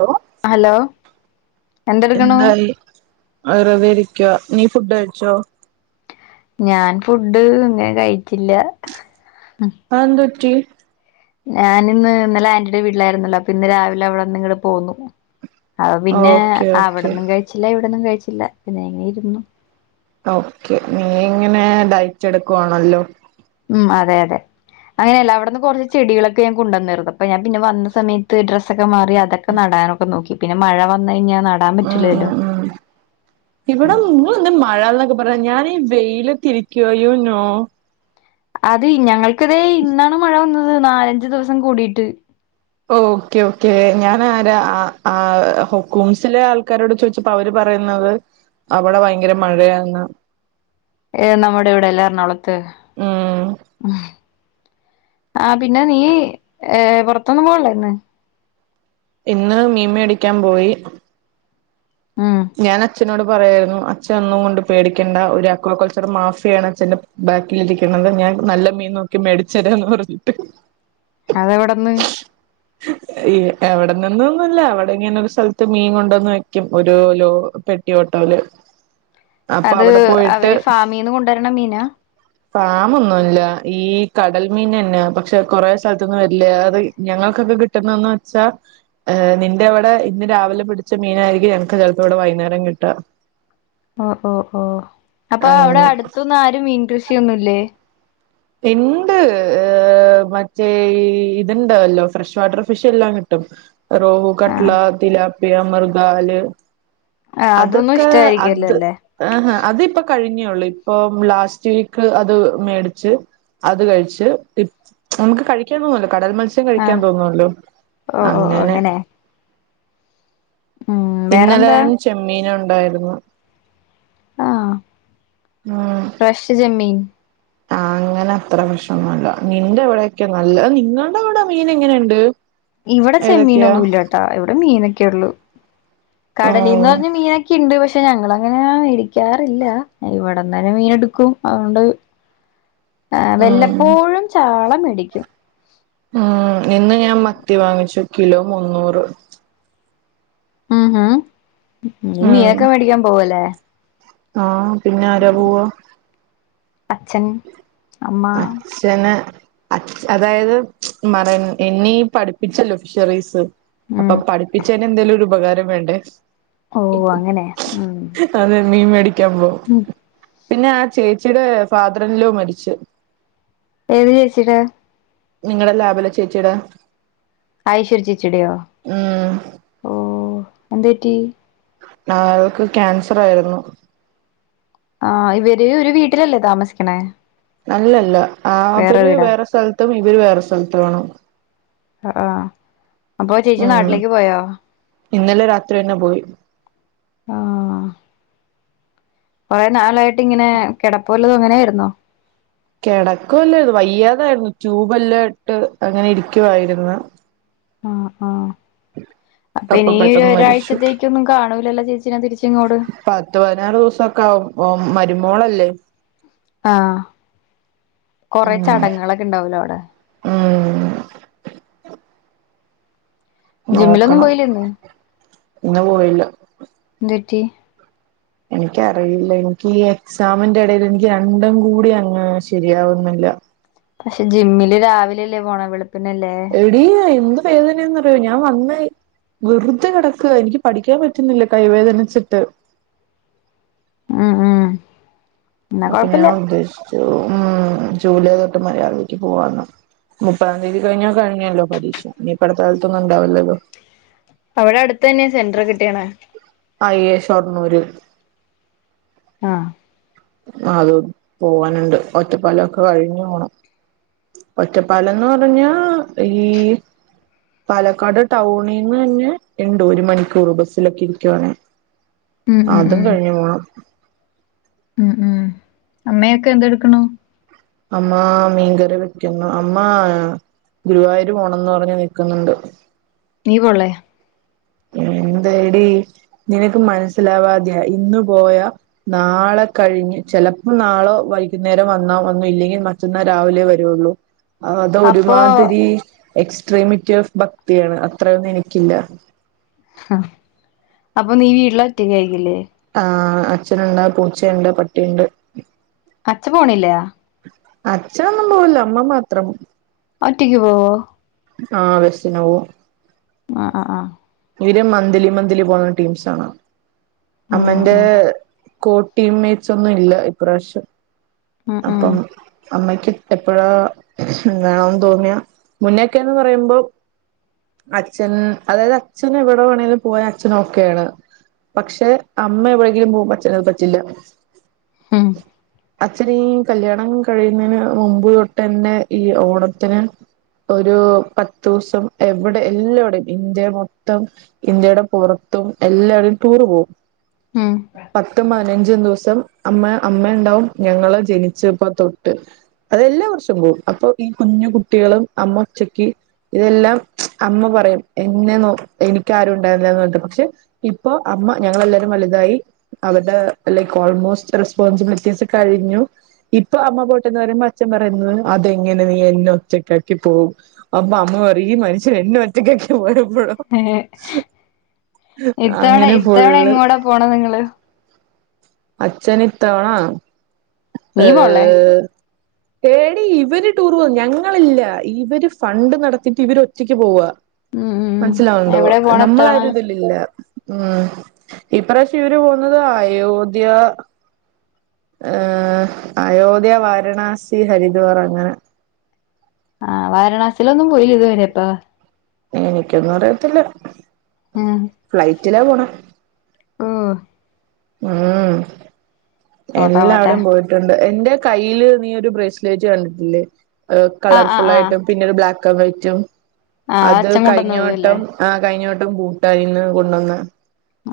Hello. Hello എന്തെടുക്കണു എന്തായി വെറുതെരിക്ക നീ ഫുഡ്ഡ് കഴിച്ചോ? ഞാൻ ഫുഡ് ഇങ്ങനെ കച്ചില്ല. ആ എന്ത റ്റി. ഞാൻഇന്നലെആന്റിയുടെവീട്ടിലായിരുന്നല്ലോ? അപ്പൊ ഇന്ന് രാവിലെ അവിടെന്ന് ഇങ്ങടെ പോന്നു. അപ്പ. പിന്നെ ഓക്കെ ഓക്കെ അവിടന്നും കഴിച്ചില്ല ഇവിടന്നും കഴിച്ചില്ല പിന്നെ എങ്ങനെ ഇരുന്നു. ഓക്കെ. നീ ഇങ്ങനെ ഡയറ്റെടുക്കുവാണല്ലോ ഉം അതെ അതെ അങ്ങനെയല്ല അവിടുന്ന് കുറേ ചെടികളൊക്കെ ഞാൻ കൊണ്ടന്നാരുന്നു അപ്പൊ ഞാൻ പിന്നെ വന്ന സമയത്ത് ഡ്രസ്സൊക്കെ മാറി അതൊക്കെ നട നടാനൊക്കെ നോക്കി പിന്നെ മഴ വന്ന് കഴിഞ്ഞാൽ നടാൻ ഉം പറ്റൂലല്ലോ ഉം ഉം ഇവിടെ നിങ്ങൾ എന്താ മഴാന്നൊക്കെ പറയാ ഞാന് വെയിലത്തിരിക്കുവ യൂ നോ അത് ഞങ്ങൾക്കിതേ ഇന്നാണ് മഴ വന്നത് നാലഞ്ച് ദിവസം കൂടിയിട്ട് ഓക്കെ ഓക്കെ ഞാൻ ആരാ ആ ഹുക്കൂംസിലെ ആൾക്കാരോട് ചോദിച്ചപ്പോ അവര് പറയുന്നത് അവിടെ ഭയങ്കര മഴയാന്നാ ഏയ് നമ്മുടെ ഇവിടെല്ല എറണാകുളത്ത് ഉം ഉം ആഹ് പിന്നെ നീ ഏ പുറത്തൊന്നും പോവണില്ലേ ഇന്ന് ഇന്ന് മീൻ മേടിക്കാൻ പോയി ഉം ഞാന് അച്ഛനോട് പറയായിരുന്നു അച്ഛൻ ഒന്നും കൊണ്ട് പേടിക്കണ്ട ഒരു അക്രോ കൊളച്ചറ് മാഫിയാണ് അച്ഛന്റെ ബാക്കിൽ ഇരിക്കണത് അത് ഞാൻ നല്ല മീൻ നോക്കി മേടിച്ചരാന്ന് പറഞ്ഞിട്ട് അതെവിടുന്ന് എവിടെന്നൊന്ന് ഒന്നുമല്ല അവിടെ ഇങ്ങനെ ഒരു സ്ഥലത്ത് മീൻ കൊണ്ടുവന്ന് വെയ്ക്കും ഒരുലോ പെട്ടി ഓട്ടോല് അത് അവര് ഫാമീന്ന് കൊണ്ടുവരണ മീനാ ഫാം ഒന്നുമല്ല ഈ കടൽമീൻ തന്നെയാ പക്ഷെ കൊറെ സ്ഥലത്തൊന്നും വരില്ല അത് ഞങ്ങൾക്ക് കിട്ടുന്നുന്ന് വെച്ചാൽ നിന്റെ അവിടെ ഇന്ന് രാവിലെ പിടിച്ച മീനായിയിരിക്കും മീനായിരിക്കും ചിലപ്പോ ഇവിടെ വൈകുന്നേരം കിട്ടുക ഓ ഓ ഓ അപ്പൊ അവിടെ അങ്ങനെ അടുത്തൊന്നും ആരും മീൻ കൃഷിയൊന്നും ഇല്ലേ എന്ത് മറ്റേ ഇതുണ്ടല്ലോ ഫ്രഷ് വാട്ടർ ഫിഷ് എല്ലാം കിട്ടും റോഹ് ആഹ് കട്ട്ല തിലാപ്പി അമർദാല് ആഹ് അതൊന്നും അതൊക്കെ ഇഷ്ടായിരിക്കല്ലോ അത് അല്ലേ ആഹ് അത്പ്പ കഴി കഴിഞ്ഞേയുള്ളൂ ഇപ്പം ലാസ്റ്റ് വീക്ക് അത് മേടിച്ച് അത് കഴിച്ച് നമുക്ക് കഴിക്കാൻ തോന്നുവല്ല കടൽ മത്സ്യം കഴിക്കാൻ ആഹ് തോന്നുവല്ലോ ഓ ഓ അങ്ങനെ ഉം വേറെന്താ ഇന്നലെയും ചെമ്മീൻ ഉണ്ടായിരുന്നു ആഹ് ഫ്രഷ് ചെമ്മീൻ അങ്ങനെ അത്ര ഫ്രഷ് ഒന്നുമല്ല നിന്റെ ഇവിടൊക്കെ നല്ല നിങ്ങൾടെ അവിടെ മീൻ എങ്ങനെയുണ്ട് ഇവിടെ ഏതൊക്കെയാ ചെമ്മീനൊന്നും ഇല്ല കേട്ടോ ഇവിടെ മീനൊക്കെയുള്ളു കടലീന്ന് ഓഹ് വന്ന മീനൊക്കെ ഉണ്ട് പക്ഷെ- ട്ടെ ഞങ്ങളങ്ങനെ മേടിക്കാറില്ല ഇവിടുന്ന് തന്നെ മീൻ എടുക്കും അതുകൊണ്ട് ആഹ് ഉം വല്ലപ്പോഴും ചാള മേടിക്കും ഉം ഇന്ന് ഞാൻ മത്തി വാങ്ങിച്ചു കിലോ മുന്നൂറ് ഉം ഉം നീ ഉം മീനൊക്കെ മേടിക്കാൻ പോവല്ലേ ആഹ് പിന്നെ ആരാ പോവാ അച്ഛൻ അമ്മ അച്ഛന് അച്ഛ അതായത് മറയിൻ എന്നെയീ പഠിപ്പിച്ചല്ലോ ഫിഷറീസ് ഉം അപ്പം പഠിപ്പിച്ചേന് എന്തേലും ഒരു ഉപകാരം വേണ്ടേ ഓഹ് അങ്ങനെ ഉം അതെ മീൻ മേടിക്കാൻ പോവും ഉം പിന്നെ ആ ചേച്ചിയുടെ ഫാദറിൻ ലോ മരിച്ച് ഏത് ചേച്ചിടെ നിങ്ങടെ ലാബിലെ ചേച്ചീടെ ഐശ്വര്യ ചേച്ചിടെയോ ഉം ഓഹ് എന്ത് പറ്റി ആൾക്ക് ക്യാൻസർ ആയിരുന്നു ആഹ് ഇവര് ഒരു വീട്ടിലല്ലേ താമസിക്കണെ അല്ലല്ല അവര് വേറെ സ്ഥലത്തും ഇവര് വേറെ സ്ഥലത്തും വേണം അഹ് ആഹ് അപ്പോ ചേച്ചി ഉം നാട്ടിലേക്ക് പോയോ ഇന്നലെ രാത്രി ന്നെ പോയി ആഹ് കൊറേ നാളായിട്ട് ഇങ്ങനെ കിടപ്പ്‌ വല്ലതും ങ്ങനെയാരുന്നോ? കേടക്കുവല്ലാരുന്നു വയ്യാതാരുന്നു ട്യൂബ് എല്ലാം ഇട്ട് അങ്ങനെ ഇരിക്കുവായിരുന്നു ആഹ് ആഹ് അപ്പ അപ്പൊ ഇനീ ഒരു പെട്ടെന്ന് മരിച്ചു ഒരാഴ്ചത്തേക്ക്‌ ഒന്നും കാണൂലല്ലോ ചേച്ചീനെ തിരിച്ചിങ്ങോട് പത്ത് പതിനാറ് ദിവസംക്കെ ആവും ഓം മരുമോളല്ലേ ആഹ് കൊറെ ഉം ചടങ്ങുകളൊക്കെ ഉണ്ടാവ് ലോ അവ്ടെ ഉം ജിമ്മിലൊന്നും നോക്കണം പോയില്ലേ ഇന്ന് ഇന്ന് പോയില്ല എന്ത്‌റ്റി എനിക്കറിയില്ല എനിക്ക് ഈ എക്സാമിന്റെ എടെല് എനിക്ക് രണ്ടും കൂടി അങ്ങ് ശെരിയാവുന്നി ല്ല പഷേ ജിമ്മില് രാവിലെല്ലേ പോണെ വെള് എടിയെ എന്ത് വേദനന്ന് അറിയോ ഞാൻ വന്നയ് വെറുതെ കെടക്കാ എനിക്ക് പഠിക്കാൻ പറ്റുന്നില്ല കൈവേദനിച്ചിട്ട് ഉം ഉം എന്നാ അപ്പോ ഞാൻ കൊഴപ്പില്ല ഉദ്ദേശിച്ചു ഉം ജൂലൈ തൊട്ട് മര്യാദക്ക് പോവാന്ന് മുപ്പതാം തീയതി കഴിഞ്ഞാ കഴിഞ്ഞല്ലോ പരീഷ ഇനി ഇപ്പഅടുത്ത കാലത്തൊന്നുംണ്ടാവില്ലല്ലോ അവിടെ അടുത്ത് തന്നെ സെന്റർ കിട്ടിയണേ അയ്യേ ഷൊർണുര് ആഹ് അത് പോവാന്ണ്ട് ഒറ്റപ്പലൊക്കെ കഴിഞ്ഞ് പോണം ഒറ്റപ്പാലംന്ന് പറഞ്ഞാ ഈഹ് പാലക്കാട് ടൗണിന്ന് തന്നെ ഇണ്ട് ഒരു മണിക്കൂർ ബസ്സിലൊക്കെ ഇരിക്കുവാണെ ഉം ഉം അതും ഉം കഴിഞ്ഞു പോണം ഉം ഉം അമ്മയൊക്കെ എന്ത്‌ എടുക്കണു അമ്മ മീൻങ്കറി വെക്കുന്നു അമ്മ ഗുരുവായൂര് പോണംന്ന് പറഞ്ഞ് നിക്ക്‌ന്ന്ണ്ട് നീ പോൺലെ എന്തേടി നിനക്ക് മനസ്സിലാവാതെയാ ഇന്ന് പോയ നാളെ കഴിഞ്ഞ് ചെലപ്പോ നാളെ വൈക്ന്നേരം വന്നാ വന്നു ഇല്ലെങ്കി മറ്റന്നാ രാവിലെ വരുവൊള്ളൂ ആഹ് അത് അപ്പൊ ഒര്മാതിരി എക്സ്ട്രീമിറ്റി ഓഫ് ഭക്തിയാണ് അത്രയൊന്നും എനിക്കില്ല ആഹ് അപ്പോ നീ വീട്ടില് ഒറ്റക്ക്‌ ആരിക്കില്ലേ ആ അച്ഛനൊണ്ട് പൂച്ചയുണ്ട് പട്ടിയുണ്ട് അച്ച പോണില്ലാ അച്ഛനൊന്നും പോവൂല അമ്മ മാത്രം ഒറ്റയ്ക്ക് പോവൊ? ആഹ് ബസ്സിന് പോകും ആ ആ ആഹ് ഇവര് മന്ത്ലി മന്ത്ലി പോണ ടീംസാണ്. ഉം അമ്മന്റെ ഉം കോ ടീം മേറ്റ്സ് ഒന്നും ഇല്ല ഇപ്രാശം. ഉം ഉം അപ്പം അമ്മയ് ക്ക് എപ്പഴാ വേണന്ന് തോന്നിയാ മുന്നക്കെന്ന് പറയുമ്പം അച്ഛൻ അതായത് അച്ഛൻ എവിടെ വേണെലും പോവാൻ അച്ഛൻ ഒക്കെയാണ് പക്ഷേ അമ്മ എവിടെങ്കിലും പോവുമ്പം അച്ഛന് അത് പറ്റില്ല ഉം അച്ഛന് ഈ കല്യാണം കഴിയുന്നതിന് മുമ്പ് തൊട്ട്ന്നെ ഈ ഓണത്തിന് ഒരു പത്തൂസം എവിടെ എല്ലാടെയും ഇന്ത്യ മൊത് ത്തം ഇന്ത്യടെ പൊറത്തും എല്ലാടെയും ടൂറ് പോവും. ഉം പത്തും പതിനഞ്ച് ഞ്ചും ദിവസം അമ്മ അമ്മയ്ണ്ടാവും ഞങ്ങള് ജനിച്ചപ്പ തൊട്ട് അതെല്ലാ വർഷം പോവും. അപ്പൊ ഈ കുഞ്ഞു കുട്ടികളും അമ്മ ഒറ്റക്ക് ഇതെല്ലാം അമ്മ പറയും എന്നെ നോ എനിക്കാരും ഉണ്ടാവില്ല പറഞ്ഞിട്ട് പക്ഷെ ഇപ്പൊ അമ്മ ഞങ്ങളെല്ലാരും വലുതായി അവരുടെ ലൈക് ഓൾമോസ്റ്റ് റെസ്പോൺസിബിലിറ്റീസ് കഴിഞ്ഞു. ഇപ്പൊ അമ്മ പോട്ടെന്ന് പറയുമ്പോ അച്ഛൻ പറയുന്നത് അതെങ്ങനെ നീ എന്നെ ഒറ്റക്കാക്കി പോകും. അപ്പൊ അമ്മ പറയും ഈ മനുഷ്യൻ എന്നെ ഒറ്റക്കാക്കി പോയപ്പോ ഇത്തവണ അങ്ങനെ ഇത്തവണ പൊള്ള് എങ്ങോടാ പോണ നിങ്ങള് അച്ഛനിത്തവണ നീ പോളേ ഏഹ് എടി ഇവര് ടൂർ പോവും. ഞങ്ങളില്ല. ഇവര് ഫണ്ട് നടത്തിട്ട് ഇവര് ഒറ്റയ്ക്ക് പോവാ ഉം ഉം ഉം മനസ്സിലാവ്ണ്ടോ? എവിടെ പോണ ഇത്തവണ നമ്മളാരും ഇതിലില്ല ഉം ഈ പ്രാവശ്യം ഇവര് പോന്നത് അയോധ്യ ഈഹ് അയോധ്യ വാരണാസി ഹരിദ്വാർ അങ്ങനെ ആ വാരണാസീലൊന്നും പോയില്ല ഇതുവരെ അപ്പ എനിക്കൊന്നും അറിയത്തില്ല ഉം ഫ്ലൈറ്റിലാ പോണെ ഓഹ് ഉം പോട്ടെ പോട്ടെ എല്ലാവിടെയും പോയിട്ടുണ്ട് എന്റെ കയ്യില് നീ ഒരു ബ്രേസ്ലൈറ്റ് കണ്ടിട്ടില്ലേ? ആഹ് കളർഫുൾ ആഹ് ആഹ് ആയിട്ടും പിന്നെ ഒരു ബ്ലാക്ക് ക്കാൻ വൈറ്റും. ആ അത് അച്ഛൻ കൊണ്ടുവന്നത് അല്ലേ കഴിഞ്ഞവട്ടം ആ കഴിഞ്ഞ വ ട്ടം ഭൂട്ടാനീന്ന് കൊണ്ടുവന്നയാ.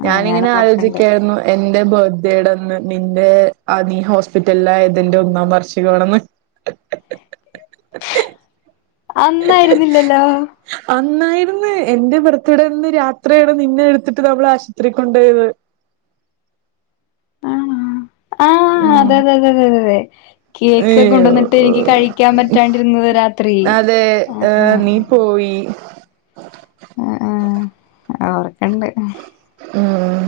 ആ ഞാൻ ഞാനിങ്ങനെ ഓർക്കണ്ട് ആലോചിക്കായിരുന്നു എന്റെ ബർഡേടന്ന് നിന്റെ ആ നീ ഹോസ്പിറ്റലിലായതിന്റെ ഒന്നാം വാർഷികാണെന്ന് [inaudible] അന്നായിരുന്നില്ലല്ലോ? അന്നായിര്ന്ന്. എന്റെ ബർത്ത്ഡേന്ന് രാത്രിയാണ് നിന്നെ എടുത്തിട്ട് നമ്മളാശുപത്രി കൊണ്ടോയത് ആണാ? ആഹ് ഉം അതെ അതെ അതെ തെ കേക്ക് അയ്യോ കൊണ്ടുവന്നിട്ട് എനിക്ക് കഴിക്കാൻ പറ്റാണ്ടിരുന്നത് രാ രാത്രി അതെ ആ ആ ഏഹ് നീ പോയി ആ ആ ഓറൊക്കെ ണ്ട് ഊം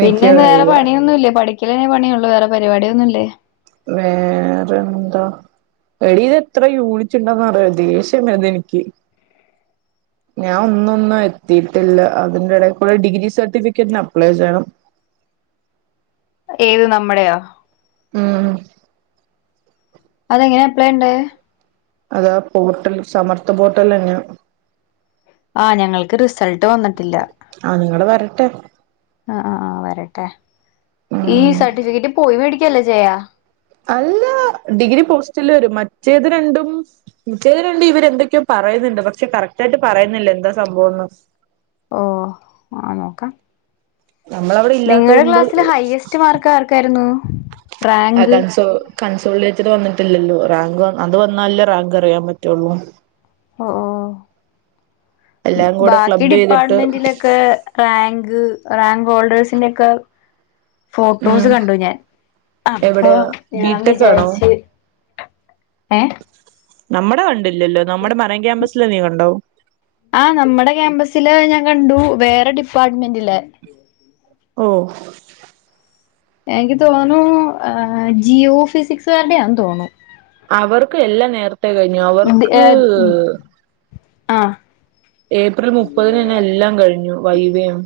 പിന്നെന്ന് വേറെ പണിയൊന്നുംല്ലേ പഠിക്കലന്നെ പണിയൊള്ളൂ വേറെ പരിപാടിയൊന്നുല്ലേ വേറെന്താ എടി ഇത് എത്ര യൂണിറ്റുണ്ടെന്ന് അറിയോ ദേഷ്യം വരുന്നു എനിക്ക് [inaudible] ഞാൻ ഒന്നൊന്നും എത്തിയിട്ടില്ല അതിന്റെ ഇടയിൽ കൂടെ ഡിഗ്രി സർട്ടിഫിക്കറ്റിന് അപ്ലൈ ചെയ്യണം ഏത് നമ്മടെയാ ഉം അതെങ്ങനെ അപ്ലൈ ഉണ്ട് അതാ പോോർട്ടൽ സമർത്ഥ ബോട്ടൽ തന്നെയ ആഹ ഞങ്ങൾക്ക് റിസൾട്ട് വന്നിട്ടില്ല ആ നിങ്ങള് വരട്ടെ ആ ആ് വരട്ടെ ഈ ഉം സർട്ടിഫിക്കറ്റ് പോയി മേടിക്കല്ലോ ചെയയാ അല്ല ഡിഗ്രി പോസ്റ്റൽ വരും മറ്റേത് രണ്ടും മറ്റേത് രണ്ടും ഇവരെന്തൊക്കെയോ പറ പറയുന്നുണ്ട് പക്ഷെ കറക്റ്റ് ആയിട്ട് പറയുന്നില്ല എന്താ സംഭവംന്ന് ഓ ആ നോക്കാം നമ്മളവിടെ നിങ്ങളുടെ ഇല്ലാത്തോണ്ട് ക്ലാസ്സില് ഹയ്യസ്റ്റ് മാർക്ക് ആർക്കായിരുന്നു ആ റാങ്ക് കൺസോ കൺസോളിലേറ്റെഡ് വന്ന് പല്ലല്ലോ റാങ്ക് അത് വന്നാലേ റാങ്ക് അറിയാൻ പറ്റുള്ളൂ ഒ ഓ എല്ലാം കൂടെ ബാക്കി ക്ലബ് ചെയ്തിട്ട് ഡിപ്പാർട്ട്മെന്റിലൊക്കെ റാങ്ക് റാങ്ക് ഹോൾഡേഴ് സിന്റൊക്കെ ഉം ഫോട്ടോസ് കണ്ടു ഞാൻ അപ്പൊ എവിടെയാ ഞാൻ ബിടെക് ആണോ വിചാരിച്ച് ഏ നമ്മുടെ വണ്ട് കണ്ടില്ലല്ലോ ആ നമ്മുടെ ക്യാമ്പസ്സിൽ ഞാൻ കണ്ടു വേറെ ഡിപ്പാട്ട്മെന്റില്. ഓ. എനിക്ക് തോന്നുണൂ ഏ ജിയോ ഫിസിക്സ്കാരുടെയാന്ന് തോന്നു അവർക്ക് എല്ലാം നേരത്തെേ കഴിഞ്ഞു അവർക്ക് ആഹ്. ഏപ്രിൽ മുപ്പതിനെന്നെ എല്ലാം കഴിഞ്ഞു വൈവേം.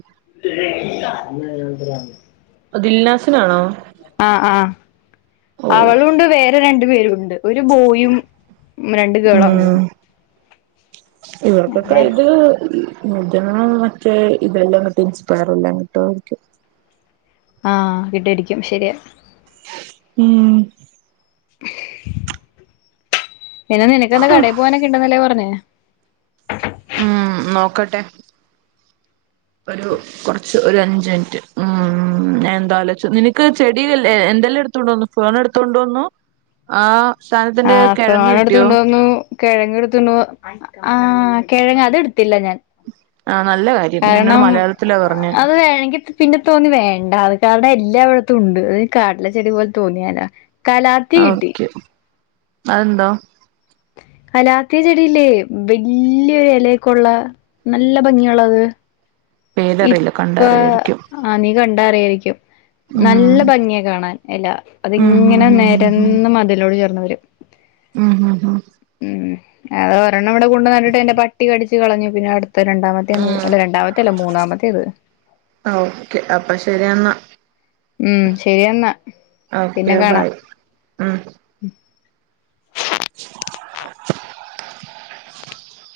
[unintelligible] ദിൽനാസിനാണോ? ആ ആ ഓ അവളുണ്ട് [unintelligible] പേരുണ്ട് ഒരു ബോയും രണ്ട് ഗേളാ ഉം തോ ഇവർക്കൊക്കെ ഇത്. [unintelligible] മറ്റേ ഇതെല്ലാം കിട്ടി ഇൻസ്പയർ അല്ലാഞ്ഞിട്ടോ ക്കേ. ആഹ് [unintelligible] ശെരിയാ. ഉം. പിന്നെ നിനക്കെന്താ കടയി പോവാനൊക്കെ ഇണ്ടന്നല്ലേ പറഞ്ഞേ? ഉം നോക്കട്ടെ. ഒരു കുറച്ച് ഒരു അഞ്ച്മിനിറ്റ് ഉം ഉം ഞാൻ എന്താലോച്ചു നിനക്ക് ചെടി [unintelligible] എന്തെല്ലാം എടുത്തോണ്ട് വന്നു ഫോൺ എടുത്തോണ്ട് വന്നു ആ ആ സാധനത്തിന്റെ കിഴങ്ങ് ഫോൺ എടുത്ത് കിട്ടിയോ കൊണ്ടുവന്നു കെഴങ്ങ് ഇട്ത്ത് ണ്ടൊ ആ കിഴങ്ങ് അത്ടു ത്തില്ല ഞാൻ. ആ നല്ല കാര്യം എന്നോട് കാരണം മലയാളത്തിലാ പറഞ്ഞെ അത് വേണങ്കിക്കൊ പിന്നെ തോന്നു വേണ്ടാന്ന് കാരണം എല്ല ല്ലവിട്ത്തു ഉണ്ട് അതയിന് കാട്ടിലെ ചെടി പോൽ തോന്നിയാലാ കലാത്തി കിട്ടി. അഎന്താ? [inaudible] അലാത്തി ചെടിയില്ലേ വല്ലിയൊരു എലയുക്കുള്ള നല്ല ഭംഗിയുള്ളത്. പേരറിയില്ല കണ്ടാ ഇപ്പാ അറിയായിരിക്കും ആ നീ കണ്ട അറിയായിരിക്കും. നല്ല ഉം ഭംഗിയാ കാണാൻ എല ഉം ഹും അതിങ്ങനെ ഹും നെരന്ന് മതിലോട് ചേർന്ന് [inaudible] ഉ ഹ്മ് ഹ്മ്. ഉം അത് ഒരെണ്ണം ഇവിടെ കൊണ്ടു നട്ടിട്ട് ന്റെ പട്ടി കടിച്ച് കളഞ്ഞു പിന്നെ അടു [unintelligible] രണ്ടാമത്തെയാണ് ഇത് ഉം അല്ല രണ്ടാമത്തല്ല മൂന്നാമ ഓക്കെ അപ്പൊ ശെരിയെന്നാ. ഉം ശെരിയെന്നാ. ഓക്കെ ബൈ ഉം. [inaudible]